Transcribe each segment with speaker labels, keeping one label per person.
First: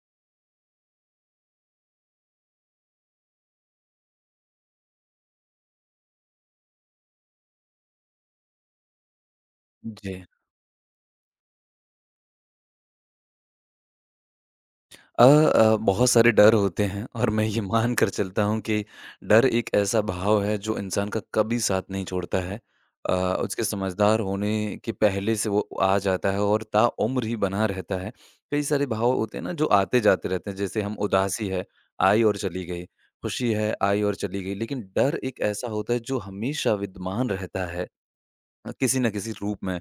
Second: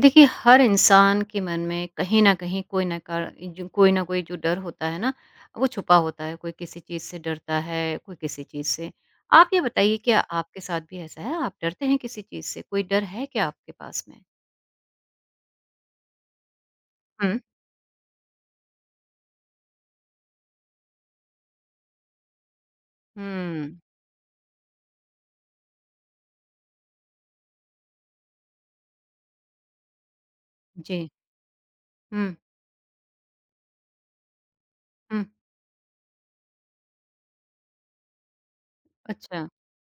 Speaker 1: देखिए हर इंसान के मन में कहीं न कहीं कोई ना कर जो कोई ना कोई जो डर होता है ना, वो छुपा होता है। कोई किसी चीज़ से डरता है, कोई किसी चीज़ से। आप ये बताइए क्या
Speaker 2: जी।
Speaker 1: आपके साथ भी ऐसा है? आप डरते हैं किसी चीज़ से? कोई डर है क्या आपके पास में?
Speaker 2: बहुत सारे डर होते हैं और
Speaker 1: हुँ।
Speaker 2: मैं ये मान कर चलता हूँ कि डर एक ऐसा भाव है जो इंसान का कभी साथ नहीं छोड़ता है। अ, उसके
Speaker 1: हुँ।
Speaker 2: समझदार होने के पहले से वो आ जाता है और ताउम्र ही बना रहता है। कई सारे भाव होते हैं ना जो आते जाते रहते हैं जैसे हम
Speaker 1: जी।
Speaker 2: उदासी है, आई
Speaker 1: हुँ,
Speaker 2: और चली गई, खुशी है, आई और चली गई। लेकिन डर
Speaker 1: हुँ।
Speaker 2: एक ऐसा होता है जो हमेशा विद्यमान रहता है किसी न किसी
Speaker 1: अच्छा।
Speaker 2: रूप में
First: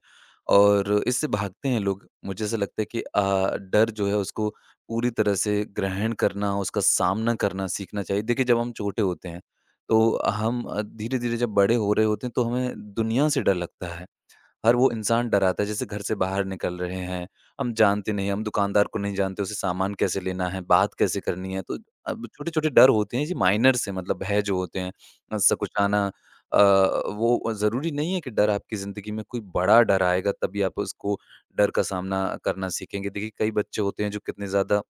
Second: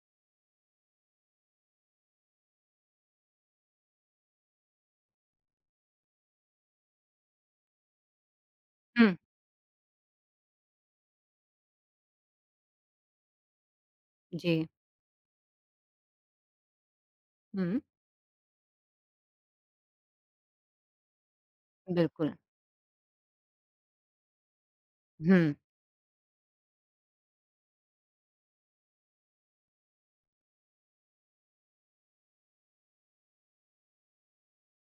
Speaker 2: और इससे भागते हैं लोग। मुझे ऐसा लगता है कि डर जो है उसको पूरी तरह से ग्रहण करना, उसका सामना करना सीखना चाहिए। देखिए जब हम छोटे
Speaker 1: हुँ।
Speaker 2: होते हैं, तो हम धीरे-धीरे जब बड़े हो रहे होते हैं तो हमें दुनिया से डर लगता है।
Speaker 1: जी।
Speaker 2: हर वो इंसान डराता है जैसे घर से बाहर निकल रहे हैं, हम
Speaker 1: हुँ।
Speaker 2: जानते नहीं, हम दुकानदार को नहीं जानते, उसे सामान कैसे लेना है, बात कैसे करनी है। तो अब
Speaker 1: बिल्कुल।
Speaker 2: छोटे छोटे डर होते हैं जी, माइनर से मतलब भय जो होते हैं।
Speaker 1: हुँ।
Speaker 2: सकुचाना, अ, वो ज़रूरी नहीं है कि डर आपकी ज़िंदगी में कोई बड़ा डर आएगा तभी आप उसको डर का सामना करना सीखेंगे। देखिए कई बच्चे होते हैं जो कितने ज़्यादा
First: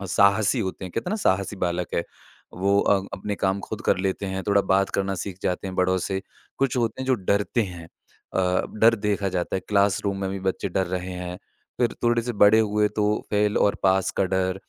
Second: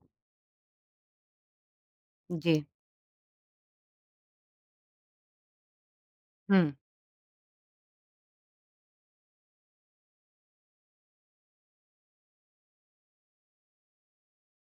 Speaker 2: साहसी होते हैं, कहते हैं ना, साहसी बालक है।
Speaker 1: जी।
Speaker 2: वो अपने काम खुद कर लेते हैं, थोड़ा बात करना सीख जाते हैं बड़ों से।
Speaker 1: हुँ।
Speaker 2: कुछ होते हैं जो डरते हैं, डर देखा जाता है, क्लासरूम में भी बच्चे डर रहे हैं। फिर थोड़े से बड़े हुए तो फेल और पास का डर,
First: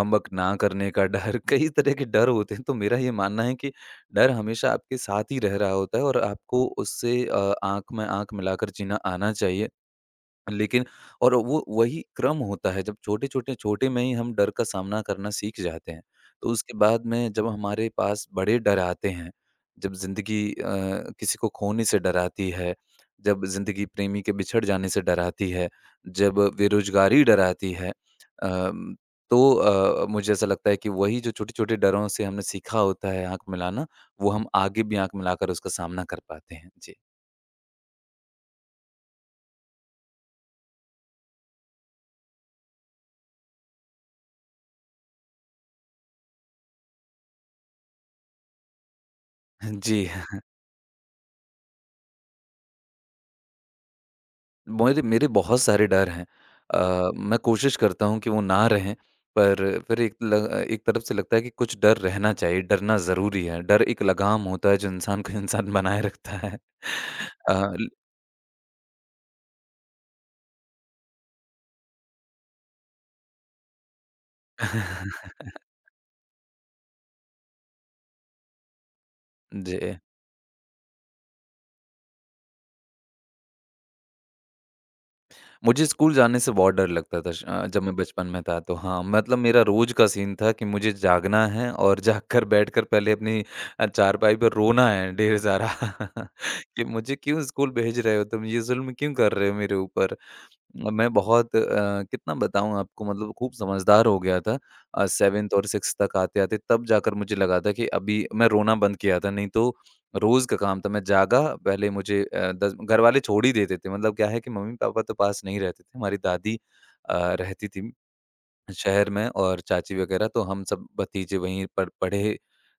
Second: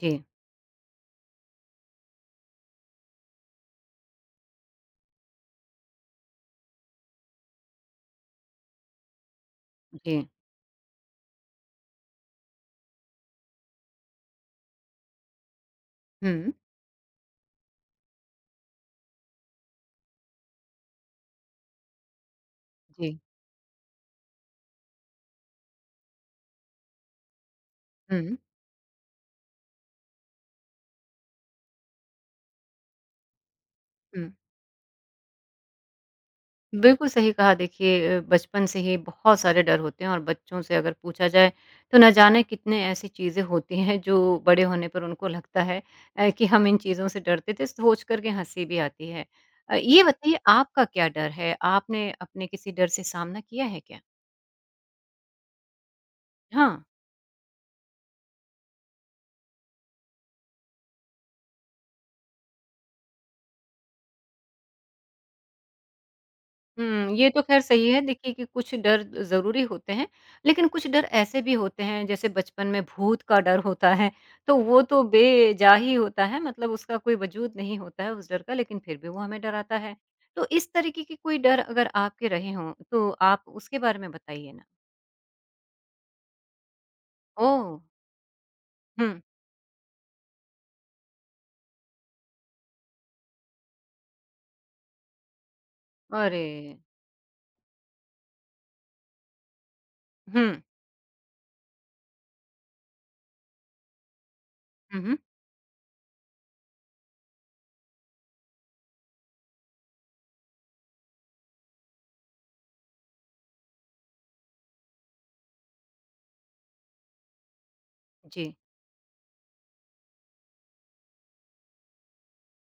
Speaker 1: जी,
Speaker 2: ना करने का डर, कई तरह के डर होते हैं। तो मेरा ये मानना है कि डर हमेशा आपके साथ ही रह रहा होता है और आपको उससे आँख में आँख मिलाकर जीना आना चाहिए।
Speaker 1: जी।
Speaker 2: लेकिन और वो वही क्रम होता है, जब छोटे छोटे में ही हम डर का सामना करना सीख जाते हैं, तो
Speaker 1: हुँ।
Speaker 2: उसके बाद में जब हमारे पास बड़े डर आते हैं, जब ज़िंदगी किसी को खोने से डराती है,
Speaker 1: जी।
Speaker 2: जब ज़िंदगी प्रेमी के बिछड़ जाने से डराती है, जब बेरोज़गारी डराती है,
Speaker 1: हुँ,
Speaker 2: अम, तो मुझे ऐसा लगता है कि वही जो छोटे-छोटे डरों से हमने सीखा होता है आँख मिलाना, वो
Speaker 1: हुँ।
Speaker 2: हम आगे भी आँख मिलाकर उसका सामना कर पाते हैं। जी।
Speaker 1: बिल्कुल सही कहा देखिए बचपन से ही बहुत सारे डर होते हैं और बच्चों से अगर पूछा जाए तो न जाने कितने ऐसी चीज़ें होती हैं जो बड़े होने पर उनको लगता है कि हम इन चीज़ों से डरते थे, सोच कर के हँसी भी आती है। ये
Speaker 2: जी।
Speaker 1: बताइए आपका क्या डर है? आपने अपने किसी डर से सामना किया है क्या?
Speaker 2: मेरे मेरे बहुत सारे डर हैं।
Speaker 1: हाँ।
Speaker 2: मैं कोशिश करता हूँ कि वो ना रहें, पर फिर एक तरफ से लगता है कि कुछ डर रहना चाहिए, डरना ज़रूरी है। डर एक लगाम होता है जो इंसान को इंसान बनाए रखता है।
Speaker 1: हुँ, ये तो
Speaker 2: अ,
Speaker 1: ख़ैर
Speaker 2: ल
Speaker 1: सही है देखिए कि कुछ डर ज़रूरी होते हैं, लेकिन कुछ डर ऐसे भी होते हैं जैसे बचपन में भूत का डर होता है, तो वो तो बेजा ही होता है मतलब उसका कोई वजूद नहीं होता है उस डर का लेकिन फिर भी वो हमें डराता है।
Speaker 2: जी।
Speaker 1: तो इस तरीके के कोई डर अगर आपके रहे हों, तो आप उसके बारे में बताइए ना?
Speaker 2: मुझे स्कूल जाने से बहुत डर लगता था।
Speaker 1: ओह!
Speaker 2: जब मैं बचपन में था तो हाँ,
Speaker 1: हुँ,
Speaker 2: मतलब मेरा रोज़ का सीन था कि मुझे जागना है और जागकर बैठकर पहले अपनी चारपाई पर रोना है ढेर सारा।
Speaker 1: अरे!
Speaker 2: कि मुझे क्यों स्कूल भेज रहे हो तुम? ये ज़ुल्म क्यों कर रहे हो मेरे ऊपर?
Speaker 1: हुँ,
Speaker 2: अब मैं बहुत कितना बताऊँ आपको, मतलब खूब समझदार हो गया था।
Speaker 1: हुँ, हुँ।
Speaker 2: 7th और 6th तक आते-आते तब जाकर मुझे लगा था कि अभी मैं रोना बंद किया था, नहीं तो रोज़ का काम था। मैं जागा, पहले मुझे 10 घरवाले छोड़ ही देते थे, मतलब क्या है कि मम्मी-पापा तो पास नहीं रहते थे। हमारी दादी रहती थी
Speaker 1: जी,
Speaker 2: शहर में और चाची वगैरह, तो हम सब भतीजे वहीं पर पढ़े।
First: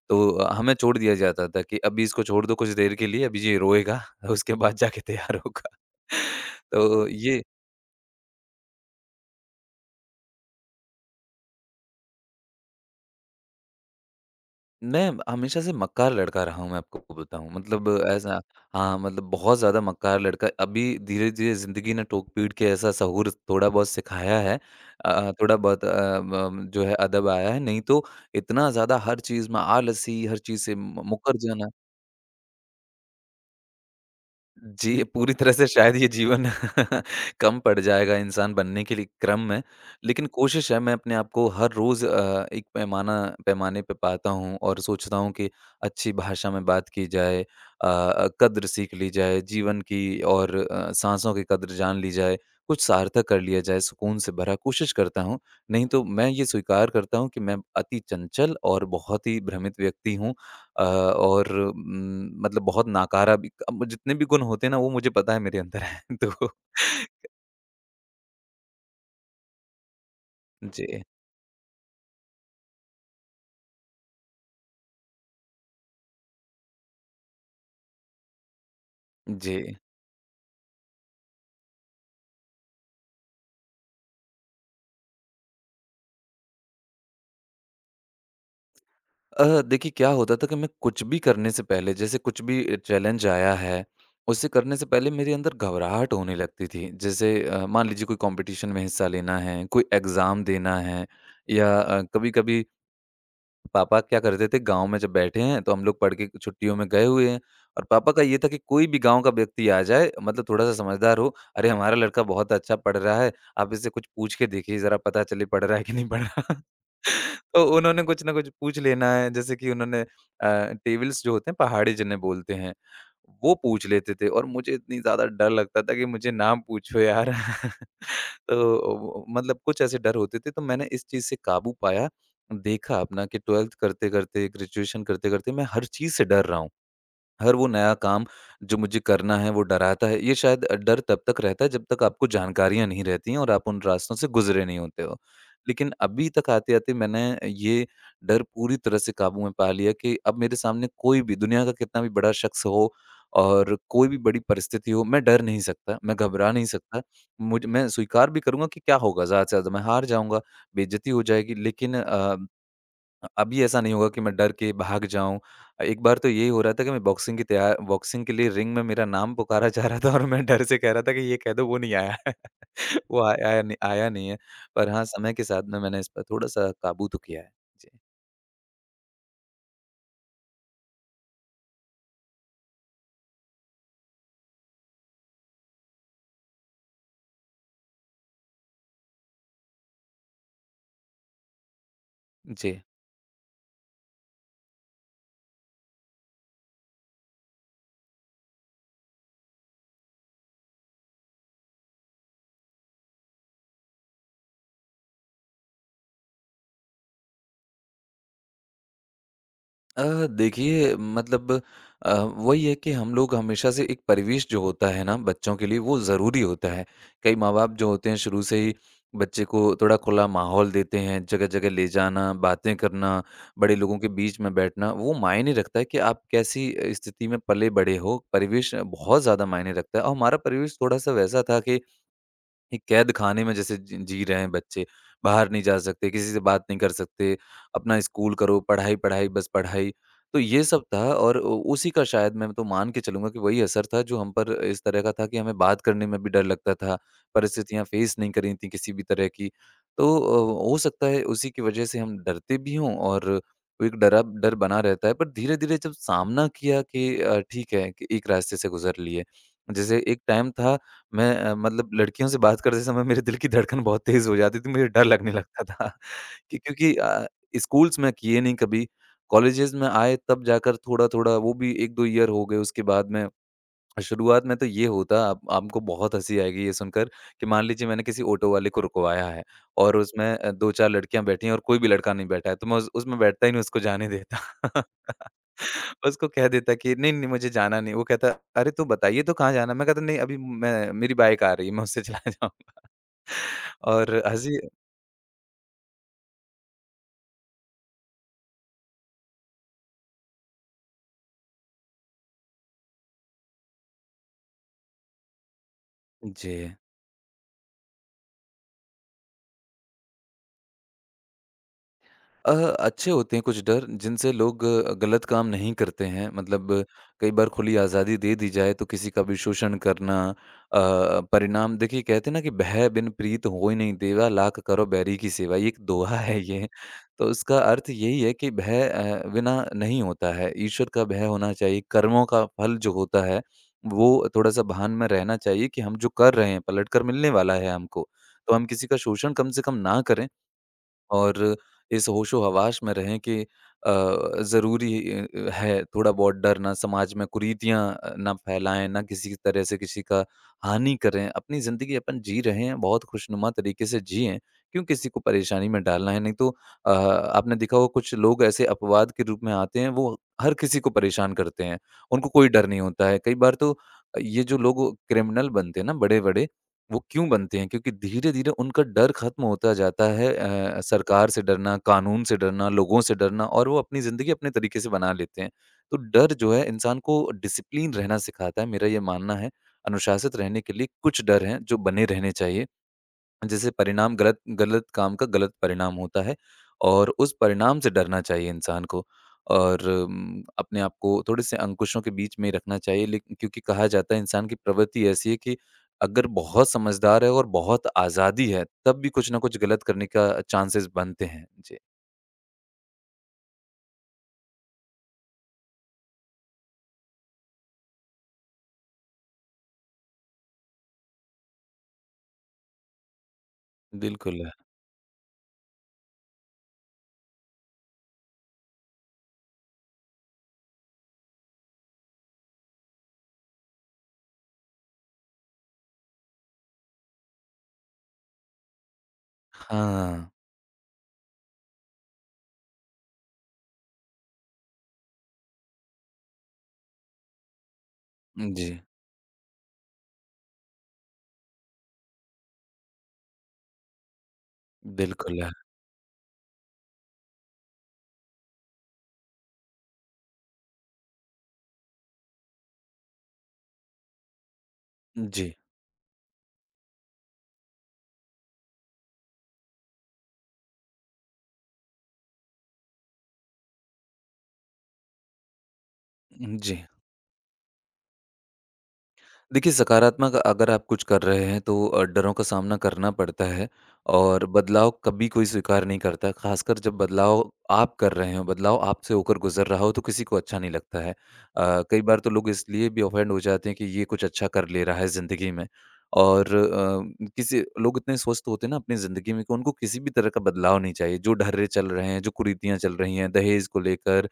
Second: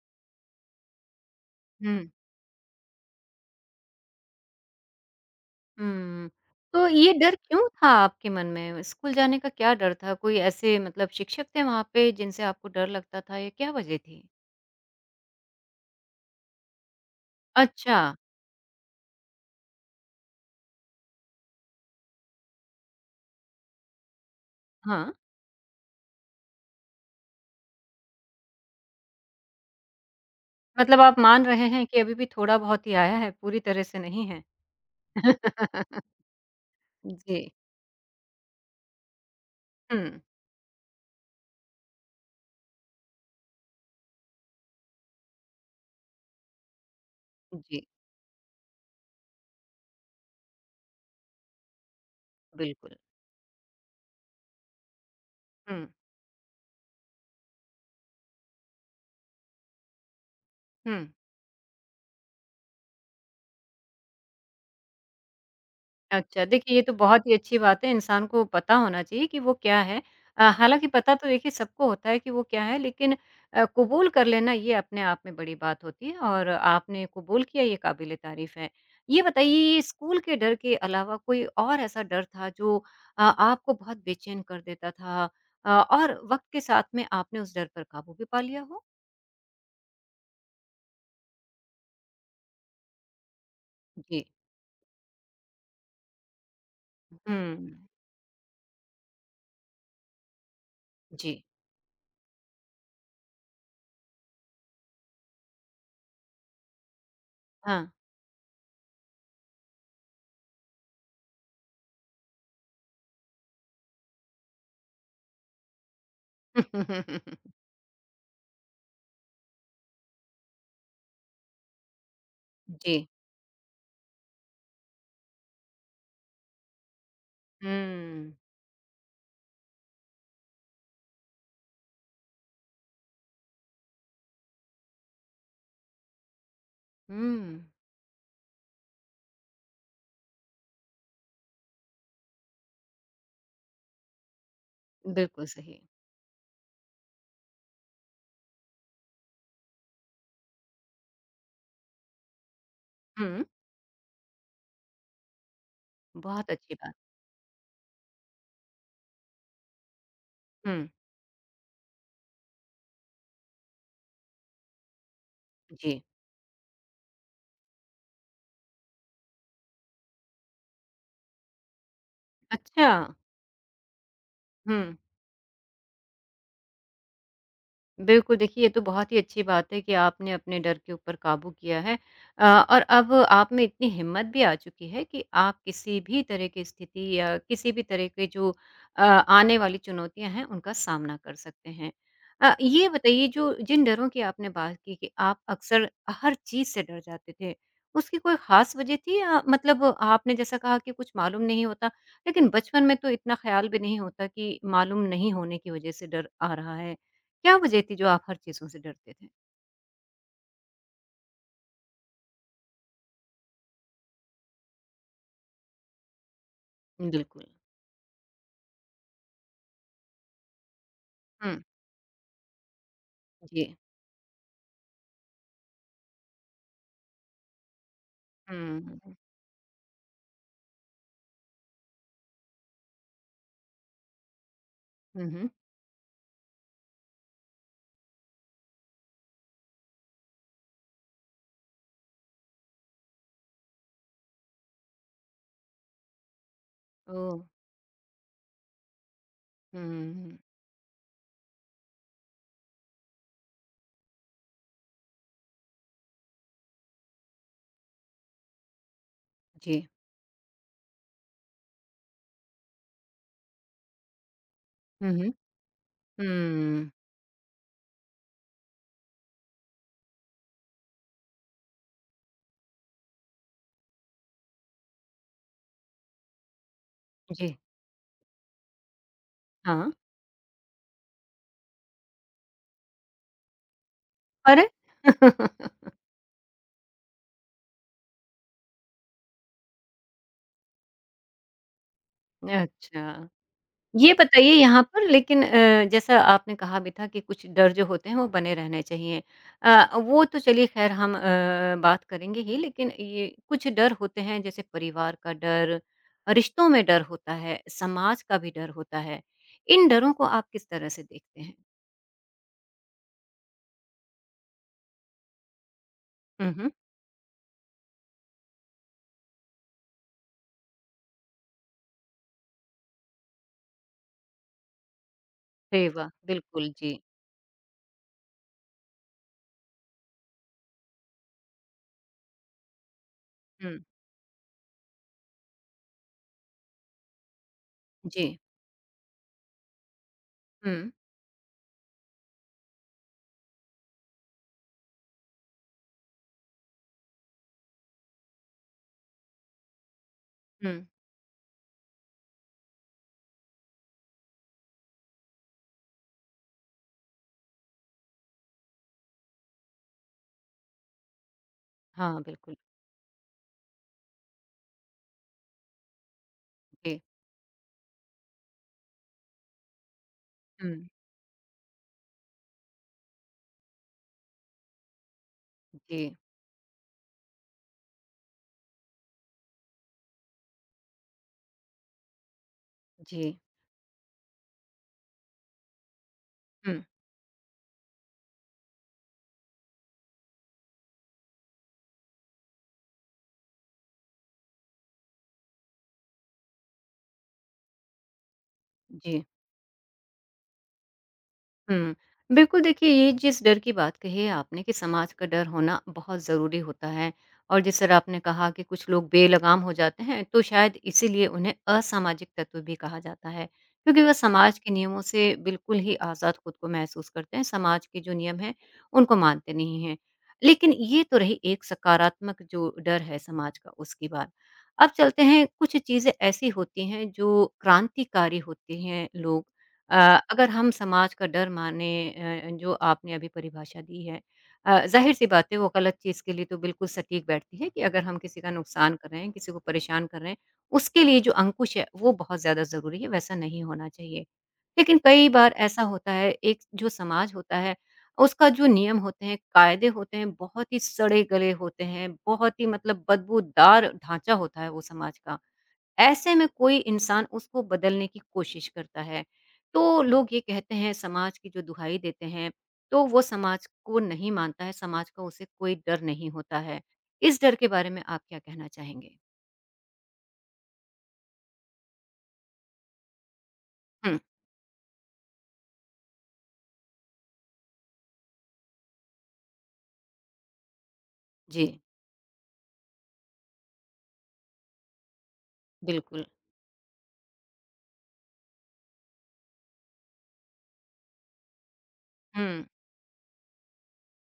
Speaker 2: तो हमें छोड़ दिया जाता था कि अभी
Speaker 1: हुँ।
Speaker 2: इसको छोड़ दो कुछ देर के लिए, अभी ये रोएगा, उसके बाद जाके तैयार होगा।
Speaker 1: हुँ। तो
Speaker 2: तो
Speaker 1: ये डर
Speaker 2: ये
Speaker 1: क्यों था आपके मन में? स्कूल जाने का क्या डर था? कोई ऐसे मतलब शिक्षक थे वहाँ पे जिनसे आपको डर लगता था या क्या वजह थी?
Speaker 2: मैं हमेशा से मक्कार लड़का रहा हूँ, मैं आपको बताऊँ, मतलब
Speaker 1: अच्छा,
Speaker 2: ऐसा, हाँ, मतलब बहुत ज़्यादा मक्कार लड़का। अभी धीरे-धीरे ज़िंदगी ने टोक-पीट के ऐसा सहूर थोड़ा बहुत सिखाया है।
Speaker 1: हाँ।
Speaker 2: थोड़ा बहुत म जो है अदब आया है, नहीं तो इतना ज़्यादा हर चीज़ में आलसी, हर चीज़ से
Speaker 1: मतलब
Speaker 2: म
Speaker 1: आप
Speaker 2: मुकर
Speaker 1: मान रहे
Speaker 2: जाना।
Speaker 1: हैं कि अभी भी थोड़ा-बहुत ही आया है, पूरी तरह से नहीं है।
Speaker 2: जी, पूरी तरह से शायद ये जीवन
Speaker 1: जी।
Speaker 2: कम पड़ जाएगा इंसान बनने के लिए क्रम में,
Speaker 1: हुँ।
Speaker 2: लेकिन कोशिश है। मैं अपने आप को हर रोज़ एक पैमाना पैमाने पे पाता हूँ और सोचता हूँ कि अच्छी भाषा में बात की जाए,
Speaker 1: जी,
Speaker 2: कद्र सीख ली जाए जीवन की और साँसों की कद्र जान ली जाए, कुछ
Speaker 1: बिल्कुल।
Speaker 2: सार्थक कर लिया जाए सुकून से भरा, कोशिश करता हूँ।
Speaker 1: हुँ,
Speaker 2: नहीं तो मैं ये स्वीकार करता हूँ कि मैं अति चंचल और बहुत ही भ्रमित व्यक्ति हूँ,
Speaker 1: हुँ।
Speaker 2: और मतलब बहुत नकारा भी। अब जितने भी गुण होते हैं ना, वो मुझे पता है मेरे अंदर है।
Speaker 1: अच्छा,
Speaker 2: तो
Speaker 1: देखिए ये तो बहुत ही अच्छी बात है, इंसान को पता होना चाहिए कि वो क्या है। हालाँकि
Speaker 2: जी,
Speaker 1: पता तो देखिए सबको होता है कि वो क्या है, लेकिन कबूल कर लेना ये अपने आप में बड़ी बात होती है और आपने कबूल किया ये काबिल-ए-तारीफ़ है। ये बताइए
Speaker 2: जी।
Speaker 1: ये स्कूल के डर के अलावा कोई और ऐसा डर था जो आपको बहुत बेचैन कर देता था और वक़्त के साथ में आपने उस डर पर काबू भी पा लिया हो?
Speaker 2: देखिए क्या होता था कि मैं कुछ भी करने से पहले, जैसे कुछ भी चैलेंज आया है,
Speaker 1: जी,
Speaker 2: उसे करने से पहले मेरे अंदर घबराहट होने लगती थी। जैसे
Speaker 1: हुँ,
Speaker 2: मान लीजिए कोई कॉम्पिटिशन में हिस्सा लेना है, कोई एग्ज़ाम देना है,
Speaker 1: जी,
Speaker 2: या कभी-कभी पापा क्या करते थे, गाँव में जब बैठे हैं तो हम लोग पढ़ के छुट्टियों में गए हुए हैं, और
Speaker 1: हाँ।
Speaker 2: पापा का ये था कि कोई भी गाँव का व्यक्ति आ जाए, मतलब थोड़ा-सा समझदार हो, अरे हमारा लड़का बहुत अच्छा पढ़ रहा है, आप इससे कुछ पूछ के देखिए ज़रा, पता चले पढ़ रहा है कि नहीं पढ़ रहा। तो उन्होंने कुछ न कुछ पूछ लेना है, जैसे कि उन्होंने टेबल्स जो होते हैं, पहाड़ी जिन्हें बोलते हैं,
Speaker 1: जी,
Speaker 2: वो पूछ लेते थे, और मुझे इतनी ज़्यादा डर लगता था कि मुझे ना पूछो यार।
Speaker 1: हुँ,
Speaker 2: तो मतलब कुछ ऐसे डर होते थे। तो मैंने इस चीज़ से काबू पाया, देखा अपना कि 12th करते-करते, ग्रेजुएशन करते-करते मैं हर चीज़ से डर रहा हूँ। हर वो
Speaker 1: हुँ।
Speaker 2: नया काम जो मुझे करना है वो डराता है। ये शायद डर तब तक रहता है जब तक आपको जानकारियाँ नहीं रहती हैं और आप उन रास्तों से गुज़रे नहीं होते हो।
Speaker 1: बिल्कुल सही।
Speaker 2: लेकिन अभी तक आते-आते मैंने ये डर पूरी तरह से काबू में पा लिया कि अब मेरे सामने कोई भी दुनिया का कितना भी बड़ा शख्स हो
Speaker 1: हुँ।
Speaker 2: और कोई भी बड़ी परिस्थिति हो, मैं डर नहीं सकता, मैं
Speaker 1: बहुत
Speaker 2: घबरा नहीं
Speaker 1: अच्छी बात।
Speaker 2: सकता। मुझ मैं स्वीकार भी करूँगा कि क्या होगा, ज़्यादा से ज़्यादा मैं हार जाऊँगा,
Speaker 1: हुँ।
Speaker 2: बेइज़्ज़ती हो जाएगी, लेकिन अभी ऐसा नहीं होगा कि मैं डर के भाग जाऊँ।
Speaker 1: जी।
Speaker 2: एक बार तो यही हो रहा था कि मैं बॉक्सिंग की तैया बॉक्सिंग के लिए रिंग में, मेरा नाम पुकारा जा रहा था और मैं डर से कह रहा था कि ये कह दो वो नहीं आया है।
Speaker 1: अच्छा। अच्छा,
Speaker 2: वो आया आया नहीं, आया नहीं है। पर
Speaker 1: हुँ।
Speaker 2: हाँ, समय के साथ में मैंने इस पर थोड़ा-सा काबू तो किया है। जी।
Speaker 1: बिल्कुल, देखिए ये तो बहुत ही अच्छी बात है कि आपने अपने डर के ऊपर काबू किया है अ, और अब आप में इतनी हिम्मत भी आ चुकी है कि आप किसी भी तरह की स्थिति या किसी भी तरह के जो आने वाली चुनौतियाँ हैं, उनका सामना कर सकते हैं।
Speaker 2: जी।
Speaker 1: ये बताइए जो जिन डरों की आपने बात की कि आप अक्सर हर चीज़ से डर जाते थे, उसकी कोई ख़ास वजह थी या मतलब आपने जैसा कहा कि कुछ मालूम नहीं होता, लेकिन बचपन में तो इतना ख़्याल भी नहीं होता कि मालूम नहीं होने की वजह से डर आ रहा है। क्या वजह थी जो आप हर चीज़ों से डरते थे?
Speaker 2: देखिए मतलब वही है कि हम लोग हमेशा से, एक परिवेश जो होता है ना बच्चों के लिए, वो ज़रूरी होता है। कई
Speaker 1: बिल्कुल।
Speaker 2: माँ-बाप जो होते हैं शुरू से ही बच्चे को थोड़ा खुला माहौल देते हैं,
Speaker 1: हुँ।
Speaker 2: जगह-जगह ले जाना, बातें करना,
Speaker 1: जी।
Speaker 2: बड़े लोगों के बीच में बैठना, वो मायने रखता है कि आप कैसी स्थिति में पले-बड़े हो, परिवेश
Speaker 1: हुँ, हुँ,
Speaker 2: बहुत ज़्यादा मायने रखता है। और हमारा परिवेश थोड़ा-सा वैसा था कि एक कैद खाने में जैसे जी जी रहे हैं बच्चे,
Speaker 1: हुँ, हुँ।
Speaker 2: बाहर नहीं जा सकते, किसी से बात नहीं कर सकते, अपना स्कूल करो, पढ़ाई, पढ़ाई, बस पढ़ाई। तो ये सब था और उ उसी का शायद, मैं तो मान के चलूँगा कि वही असर था जो हम पर इस तरह का था कि हमें बात करने में भी डर लगता था,
Speaker 1: ओह!
Speaker 2: परिस्थितियाँ फ़ेस नहीं करी थी किसी भी तरह की। तो
Speaker 1: हुँ,
Speaker 2: हो सकता है उसी की वजह से हम डरते भी हों, और वो एक डरा डर बना रहता है, पर धीरे-धीरे जब सामना किया कि ठीक है, कि एक रास्ते से गुज़र लिए।
Speaker 1: जी।
Speaker 2: जैसे एक टाइम था, मैं मतलब लड़कियों से बात करते समय मेरे दिल की धड़कन बहुत तेज़ हो जाती थी, मुझे डर
Speaker 1: हुँ,
Speaker 2: लगने
Speaker 1: हुँ।
Speaker 2: लगता था, कि
Speaker 1: हुँ,
Speaker 2: क्योंकि स्कूल्स में किए नहीं कभी, कॉलेजेस में आए तब जाकर थोड़ा-थोड़ा, वो भी 1-2 ईयर हो गए उसके बाद में। शुरुआत में तो ये होता, आप, आपको बहुत हँसी आएगी ये सुनकर कि
Speaker 1: जी।
Speaker 2: मान लीजिए मैंने किसी ऑटो वाले को रुकवाया है
Speaker 1: हाँ,
Speaker 2: और उसमें 2-4 लड़कियाँ बैठी हैं और कोई भी लड़का नहीं बैठा है, तो मैं उस उसमें बैठता ही नहीं, उसको जाने देता।
Speaker 1: पर?
Speaker 2: उसको कह देता कि नहीं, नहीं मुझे जाना नहीं। वो कहता, "अरे! तो बताइए तो कहाँ जाना है?" मैं कहता, "नहीं, अभी मैं मेरी बाइक आ रही है, मैं उससे चला जाऊँगा।"
Speaker 1: अच्छा। ये
Speaker 2: और
Speaker 1: बताइए
Speaker 2: हँसी
Speaker 1: यहाँ पर लेकिन जैसा आपने कहा भी था कि कुछ डर जो होते हैं वो बने रहने चाहिए। वो तो चलिए ख़ैर हम बात करेंगे ही लेकिन ये कुछ डर होते हैं जैसे परिवार का डर,
Speaker 2: जी।
Speaker 1: रिश्तों में डर होता है, समाज का भी डर होता है। इन डरों को आप किस तरह से देखते हैं?
Speaker 2: अच्छे होते हैं कुछ डर जिनसे लोग गलत काम नहीं करते हैं।
Speaker 1: हुँ, हुँ।
Speaker 2: मतलब कई बार खुली आज़ादी दे दी जाए तो किसी का भी शोषण करना परिणाम देखिए। कहते हैं ना कि भय बिन प्रीत हो ही नहीं, देवा लाख करो बैरी की सेवा। ये एक
Speaker 1: अरे वाह!
Speaker 2: दोहा है। ये
Speaker 1: बिल्कुल, जी।
Speaker 2: तो उसका अर्थ यही है कि भय बिना नहीं होता है। ईश्वर का भय होना चाहिए। कर्मों का फल जो होता है
Speaker 1: हुँ,
Speaker 2: वो थोड़ा सा भान में रहना चाहिए कि हम जो कर रहे हैं पलट कर मिलने वाला है हमको।
Speaker 1: जी।
Speaker 2: तो हम किसी का शोषण कम से कम ना करें
Speaker 1: हुँ,
Speaker 2: और इस होशो-हवास में रहें कि अ, ज़रूरी है थोड़ा बहुत डरना, समाज में कुरीतियाँ ना फैलाएँ, ना किसी तरह से किसी का
Speaker 1: हुँ।
Speaker 2: हानि करें। अपनी ज़िंदगी अपन जी रहे हैं, बहुत खुशनुमा तरीके से जिएँ, क्यों किसी को परेशानी में डालना है? नहीं तो आपने देखा होगा कुछ लोग ऐसे अपवाद के रूप में आते हैं, वो हर किसी को परेशान करते हैं,
Speaker 1: हाँ,
Speaker 2: उनको कोई
Speaker 1: बिल्कुल।
Speaker 2: डर नहीं होता है। कई बार तो ये जो लोग क्रिमिनल बनते हैं ना बड़े-बड़े,
Speaker 1: जी।
Speaker 2: वो क्यों बनते हैं? क्योंकि धीरे-धीरे उनका डर ख़त्म होता जाता है।
Speaker 1: हुँ,
Speaker 2: सरकार से डरना, कानून से डरना, लोगों से डरना, और वो अपनी ज़िंदगी अपने तरीके से बना लेते हैं। तो
Speaker 1: जी,
Speaker 2: डर जो है इंसान को डिसिप्लिन रहना सिखाता है, मेरा ये मानना है। अनुशासित रहने के लिए कुछ डर हैं जो बने रहने चाहिए।
Speaker 1: जी।
Speaker 2: जिससे परिणाम गलत गलत काम का गलत परिणाम होता है
Speaker 1: हुँ,
Speaker 2: और उस परिणाम से डरना चाहिए इंसान को और अपने आप को थोड़े से अंकुशों के बीच में रखना चाहिए लेकिन क्योंकि कहा जाता है इंसान की प्रवृत्ति ऐसी है कि अगर बहुत समझदार है और बहुत आज़ादी है तब भी
Speaker 1: जी।
Speaker 2: कुछ ना कुछ गलत करने का चांसेस बनते हैं। जी।
Speaker 1: हुँ। बिल्कुल, देखिए ये जिस डर की बात कही है आपने कि समाज का डर होना बहुत ज़रूरी होता है और जिस तरह आपने कहा कि कुछ लोग बेलगाम हो जाते हैं, तो शायद इसीलिए उन्हें असामाजिक तत्व भी कहा जाता है, क्योंकि वह
Speaker 2: बिल्कुल है।
Speaker 1: समाज के नियमों से बिल्कुल ही आज़ाद खुद को महसूस करते हैं, समाज के जो नियम हैं, उनको मानते नहीं हैं। लेकिन ये तो रही एक सकारात्मक जो डर है समाज का, उसकी बात। अब चलते हैं, कुछ चीज़ें ऐसी होती हैं जो क्रांतिकारी होती हैं, लोग अ,
Speaker 2: हाँ।
Speaker 1: अगर हम समाज का डर माने जो आपने अभी परिभाषा दी है ज़ाहिर-सी बात है वो गलत चीज़ के लिए तो बिल्कुल सटीक बैठती है कि अगर हम किसी का
Speaker 2: जी,
Speaker 1: नुकसान कर रहे हैं, किसी को परेशान कर रहे हैं, उसके लिए जो अंकुश है वो बहुत ज़्यादा ज़रूरी है, वैसा नहीं होना चाहिए। लेकिन कई
Speaker 2: बिल्कुल है।
Speaker 1: बार ऐसा होता है एक जो समाज होता है, उसका जो नियम होते हैं, कायदे होते हैं, बहुत ही सड़े-गले होते हैं, बहुत ही मतलब बदबूदार ढाँचा होता है वो समाज का।
Speaker 2: जी,
Speaker 1: ऐसे में कोई इंसान उसको बदलने की कोशिश करता है, तो लोग ये कहते हैं समाज की जो दुहाई देते हैं, तो वो समाज को नहीं मानता है, समाज का उसे कोई डर नहीं होता है।
Speaker 2: जी।
Speaker 1: इस डर के बारे में आप क्या कहना चाहेंगे?
Speaker 2: देखिए, सकारात्मक अगर आप कुछ कर रहे हैं तो डरों का सामना करना पड़ता है
Speaker 1: हुँ,
Speaker 2: और बदलाव कभी कोई स्वीकार नहीं करता। ख़ासकर जब बदलाव आप कर रहे हो, बदलाव आपसे होकर गुज़र रहा हो तो किसी को अच्छा नहीं लगता है।
Speaker 1: जी,
Speaker 2: कई बार तो लोग इसलिए भी ऑफ़ेंड हो जाते हैं कि ये कुछ अच्छा कर ले रहा है ज़िंदगी में।
Speaker 1: बिल्कुल।
Speaker 2: और किसी लोग इतने स्वस्थ होते हैं ना अपनी ज़िंदगी में कि उनको किसी भी तरह का बदलाव नहीं चाहिए। जो ढर्रे चल रहे हैं, जो
Speaker 1: हुँ,
Speaker 2: कुरीतियाँ चल रही हैं, दहेज़ को लेकर,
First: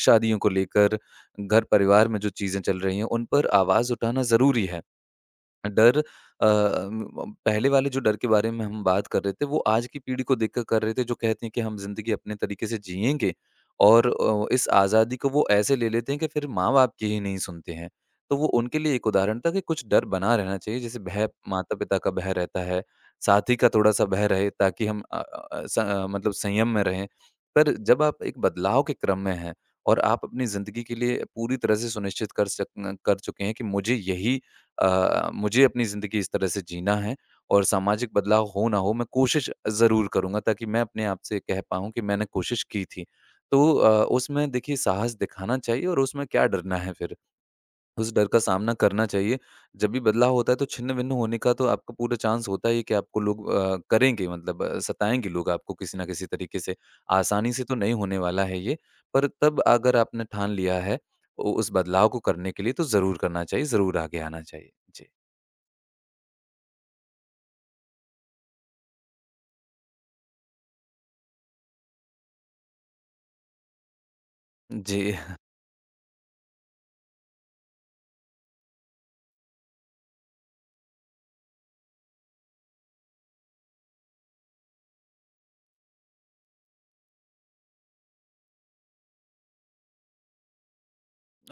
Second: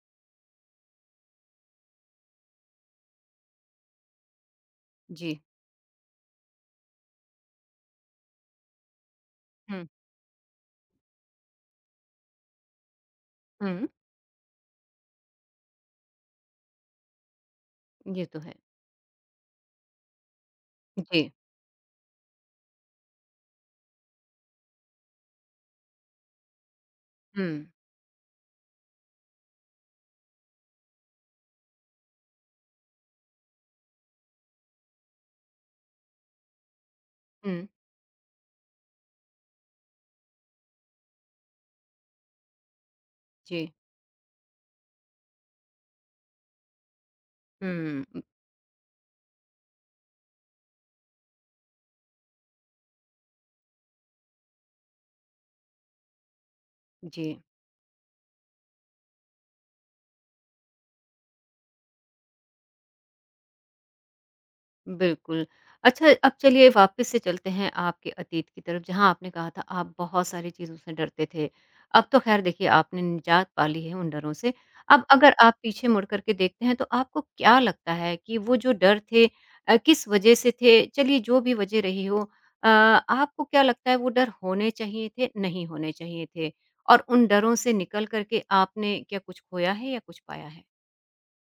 Speaker 2: शादियों को लेकर, घर परिवार में जो चीज़ें चल रही हैं, उन पर आवाज़ उठाना ज़रूरी है।
Speaker 1: जी,
Speaker 2: डर अ, म पहले वाले जो डर के बारे में हम बात कर रहे थे, वो
Speaker 1: हुँ,
Speaker 2: आज की पीढ़ी को देखकर कर रहे थे, जो कहते हैं कि हम ज़िंदगी अपने तरीके से जिएँगे
Speaker 1: हुँ,
Speaker 2: और इस आज़ादी को वो ऐसे ले लेते हैं कि फिर माँ-बाप की ही नहीं सुनते हैं।
Speaker 1: ये
Speaker 2: तो
Speaker 1: तो
Speaker 2: वो
Speaker 1: है।
Speaker 2: उनके लिए एक उदाहरण था कि कुछ डर बना रहना चाहिए, जैसे भय
Speaker 1: जी,
Speaker 2: माता-पिता का भय रहता है, साथी का थोड़ा-सा भय रहे ताकि हम मतलब संयम में रहें।
Speaker 1: हुँ,
Speaker 2: पर जब आप एक बदलाव के क्रम में हैं और आप अपनी ज़िंदगी के लिए पूरी तरह से सुनिश्चित कर चुके हैं कि मुझे यही मुझे अपनी ज़िंदगी इस तरह से जीना है और
Speaker 1: हुँ,
Speaker 2: सामाजिक बदलाव हो ना हो, मैं कोशिश ज़रूर करूँगा ताकि मैं अपने आप से कह पाऊँ कि मैंने कोशिश की थी।
Speaker 1: जी,
Speaker 2: तो उसमें देखिए साहस दिखाना चाहिए और उसमें क्या डरना है फिर?
Speaker 1: हुँ,
Speaker 2: उस डर का सामना करना चाहिए। जब भी बदलाव होता है तो छिन्न-भिन्न होने का तो आपको पूरा चांस होता ही है कि आपको लोग करेंगे, मतलब सताएँगे लोग आपको किसी न किसी तरीके से।
Speaker 1: जी।
Speaker 2: आसानी से तो नहीं होने वाला है ये, पर तब अगर आपने ठान लिया है उ उस बदलाव को करने के लिए तो ज़रूर करना चाहिए, ज़रूर आगे आना चाहिए। जी।
Speaker 1: बिल्कुल। अच्छा अब चलिए वापस से चलते हैं आपके अतीत की तरफ जहाँ आपने कहा था आप बहुत सारी चीज़ों से डरते थे। अब तो ख़ैर देखिए आपने निजात पा ली है उन डरों से। अब
Speaker 2: जी।
Speaker 1: अगर आप पीछे मुड़ कर के देखते हैं तो आपको क्या लगता है कि वो जो डर थे किस वज़ह से थे? चलिए जो भी वज़ह रही हो आपको क्या लगता है वो डर होने चाहिए थे, नहीं होने चाहिए थे? और उन डरों से निकल कर के आपने क्या कुछ खोया है या कुछ पाया है?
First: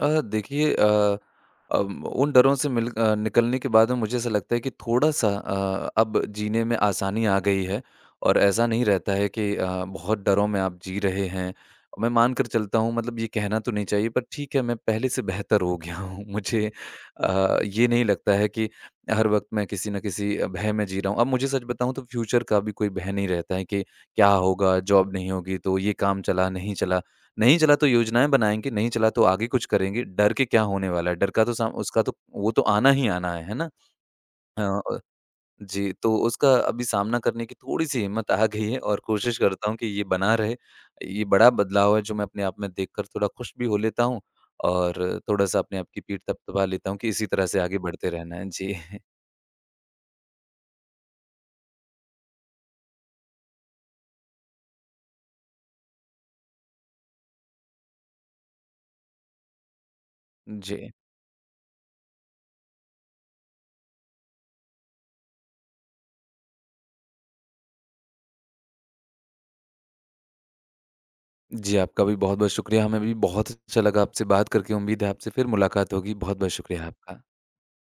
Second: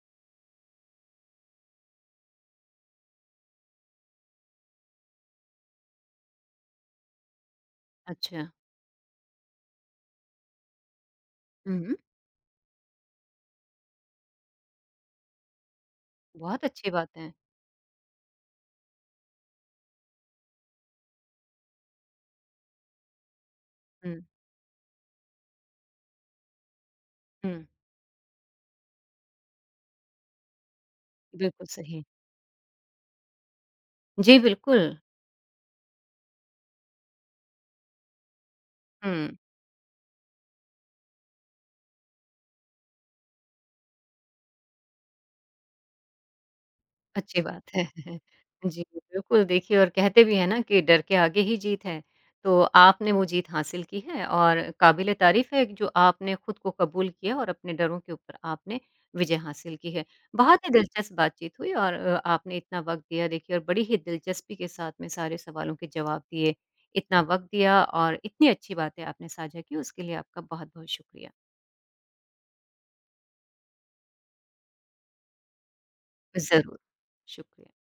Speaker 2: देखिए उन डरों से निकलने के बाद में मुझे ऐसा लगता है कि थोड़ा-सा अब जीने में आसानी आ गई है और
Speaker 1: अच्छा।
Speaker 2: ऐसा नहीं रहता है कि बहुत डरों में आप जी रहे हैं।
Speaker 1: हुँ, हुँ।
Speaker 2: मैं मान कर चलता हूँ, मतलब ये कहना तो नहीं चाहिए पर ठीक है मैं पहले से बेहतर हो गया हूँ।
Speaker 1: बहुत
Speaker 2: मुझे
Speaker 1: अच्छी बात है।
Speaker 2: ये नहीं लगता है कि हर वक़्त मैं किसी न किसी भय में जी रहा हूँ। अब मुझे सच बताऊँ तो फ्यूचर का भी कोई भय नहीं रहता है कि
Speaker 1: हुँ,
Speaker 2: क्या होगा, जॉब नहीं होगी तो ये काम चला, नहीं चला।
Speaker 1: हुँ।
Speaker 2: नहीं चला तो योजनाएँ बनाएँगे, नहीं चला तो आगे कुछ करेंगे, डर के क्या होने वाला है? डर का तो
Speaker 1: बिल्कुल
Speaker 2: साम
Speaker 1: सही।
Speaker 2: उसका तो वो तो आना ही आना है ना?
Speaker 1: जी,
Speaker 2: अ
Speaker 1: बिल्कुल।
Speaker 2: अ, जी, तो उसका अभी सामना करने की थोड़ी-सी हिम्मत आ गई है और
Speaker 1: हुँ।
Speaker 2: कोशिश करता हूँ कि ये बना रहे। ये बड़ा बदलाव है जो मैं अपने आप में देखकर थोड़ा खुश भी हो लेता हूँ और थोड़ा-सा अपने आप की पीठ थपथपा लेता हूँ कि इसी
Speaker 1: अच्छी
Speaker 2: तरह से
Speaker 1: बात
Speaker 2: आगे
Speaker 1: है।
Speaker 2: बढ़ते रहना है। जी।
Speaker 1: जी, बिल्कुल देखिए और कहते भी हैं ना कि डर के आगे ही जीत है। तो आपने वो जीत हासिल की है और काबिल-ए-तारीफ़ है कि जो आपने खुद को कबूल किया और अपने डरों के ऊपर आपने विजय हासिल की है। बहुत ही
Speaker 2: जी।
Speaker 1: दिलचस्प बातचीत हुई और आपने इतना वक़्त दिया देखिए और बड़ी ही दिलचस्पी के साथ में सारे सवालों के जवाब दिए। इतना वक़्त दिया और इतनी अच्छी बातें आपने साझा की उसके लिए आपका बहुत-बहुत शुक्रिया।
Speaker 2: जी, आपका भी बहुत-बहुत शुक्रिया। हमें भी बहुत अच्छा लगा आपसे बात करके। उम्मीद है आपसे फिर मुलाकात होगी। बहुत-बहुत
Speaker 1: ज़रूर,
Speaker 2: शुक्रिया आपका।
Speaker 1: शुक्रिया।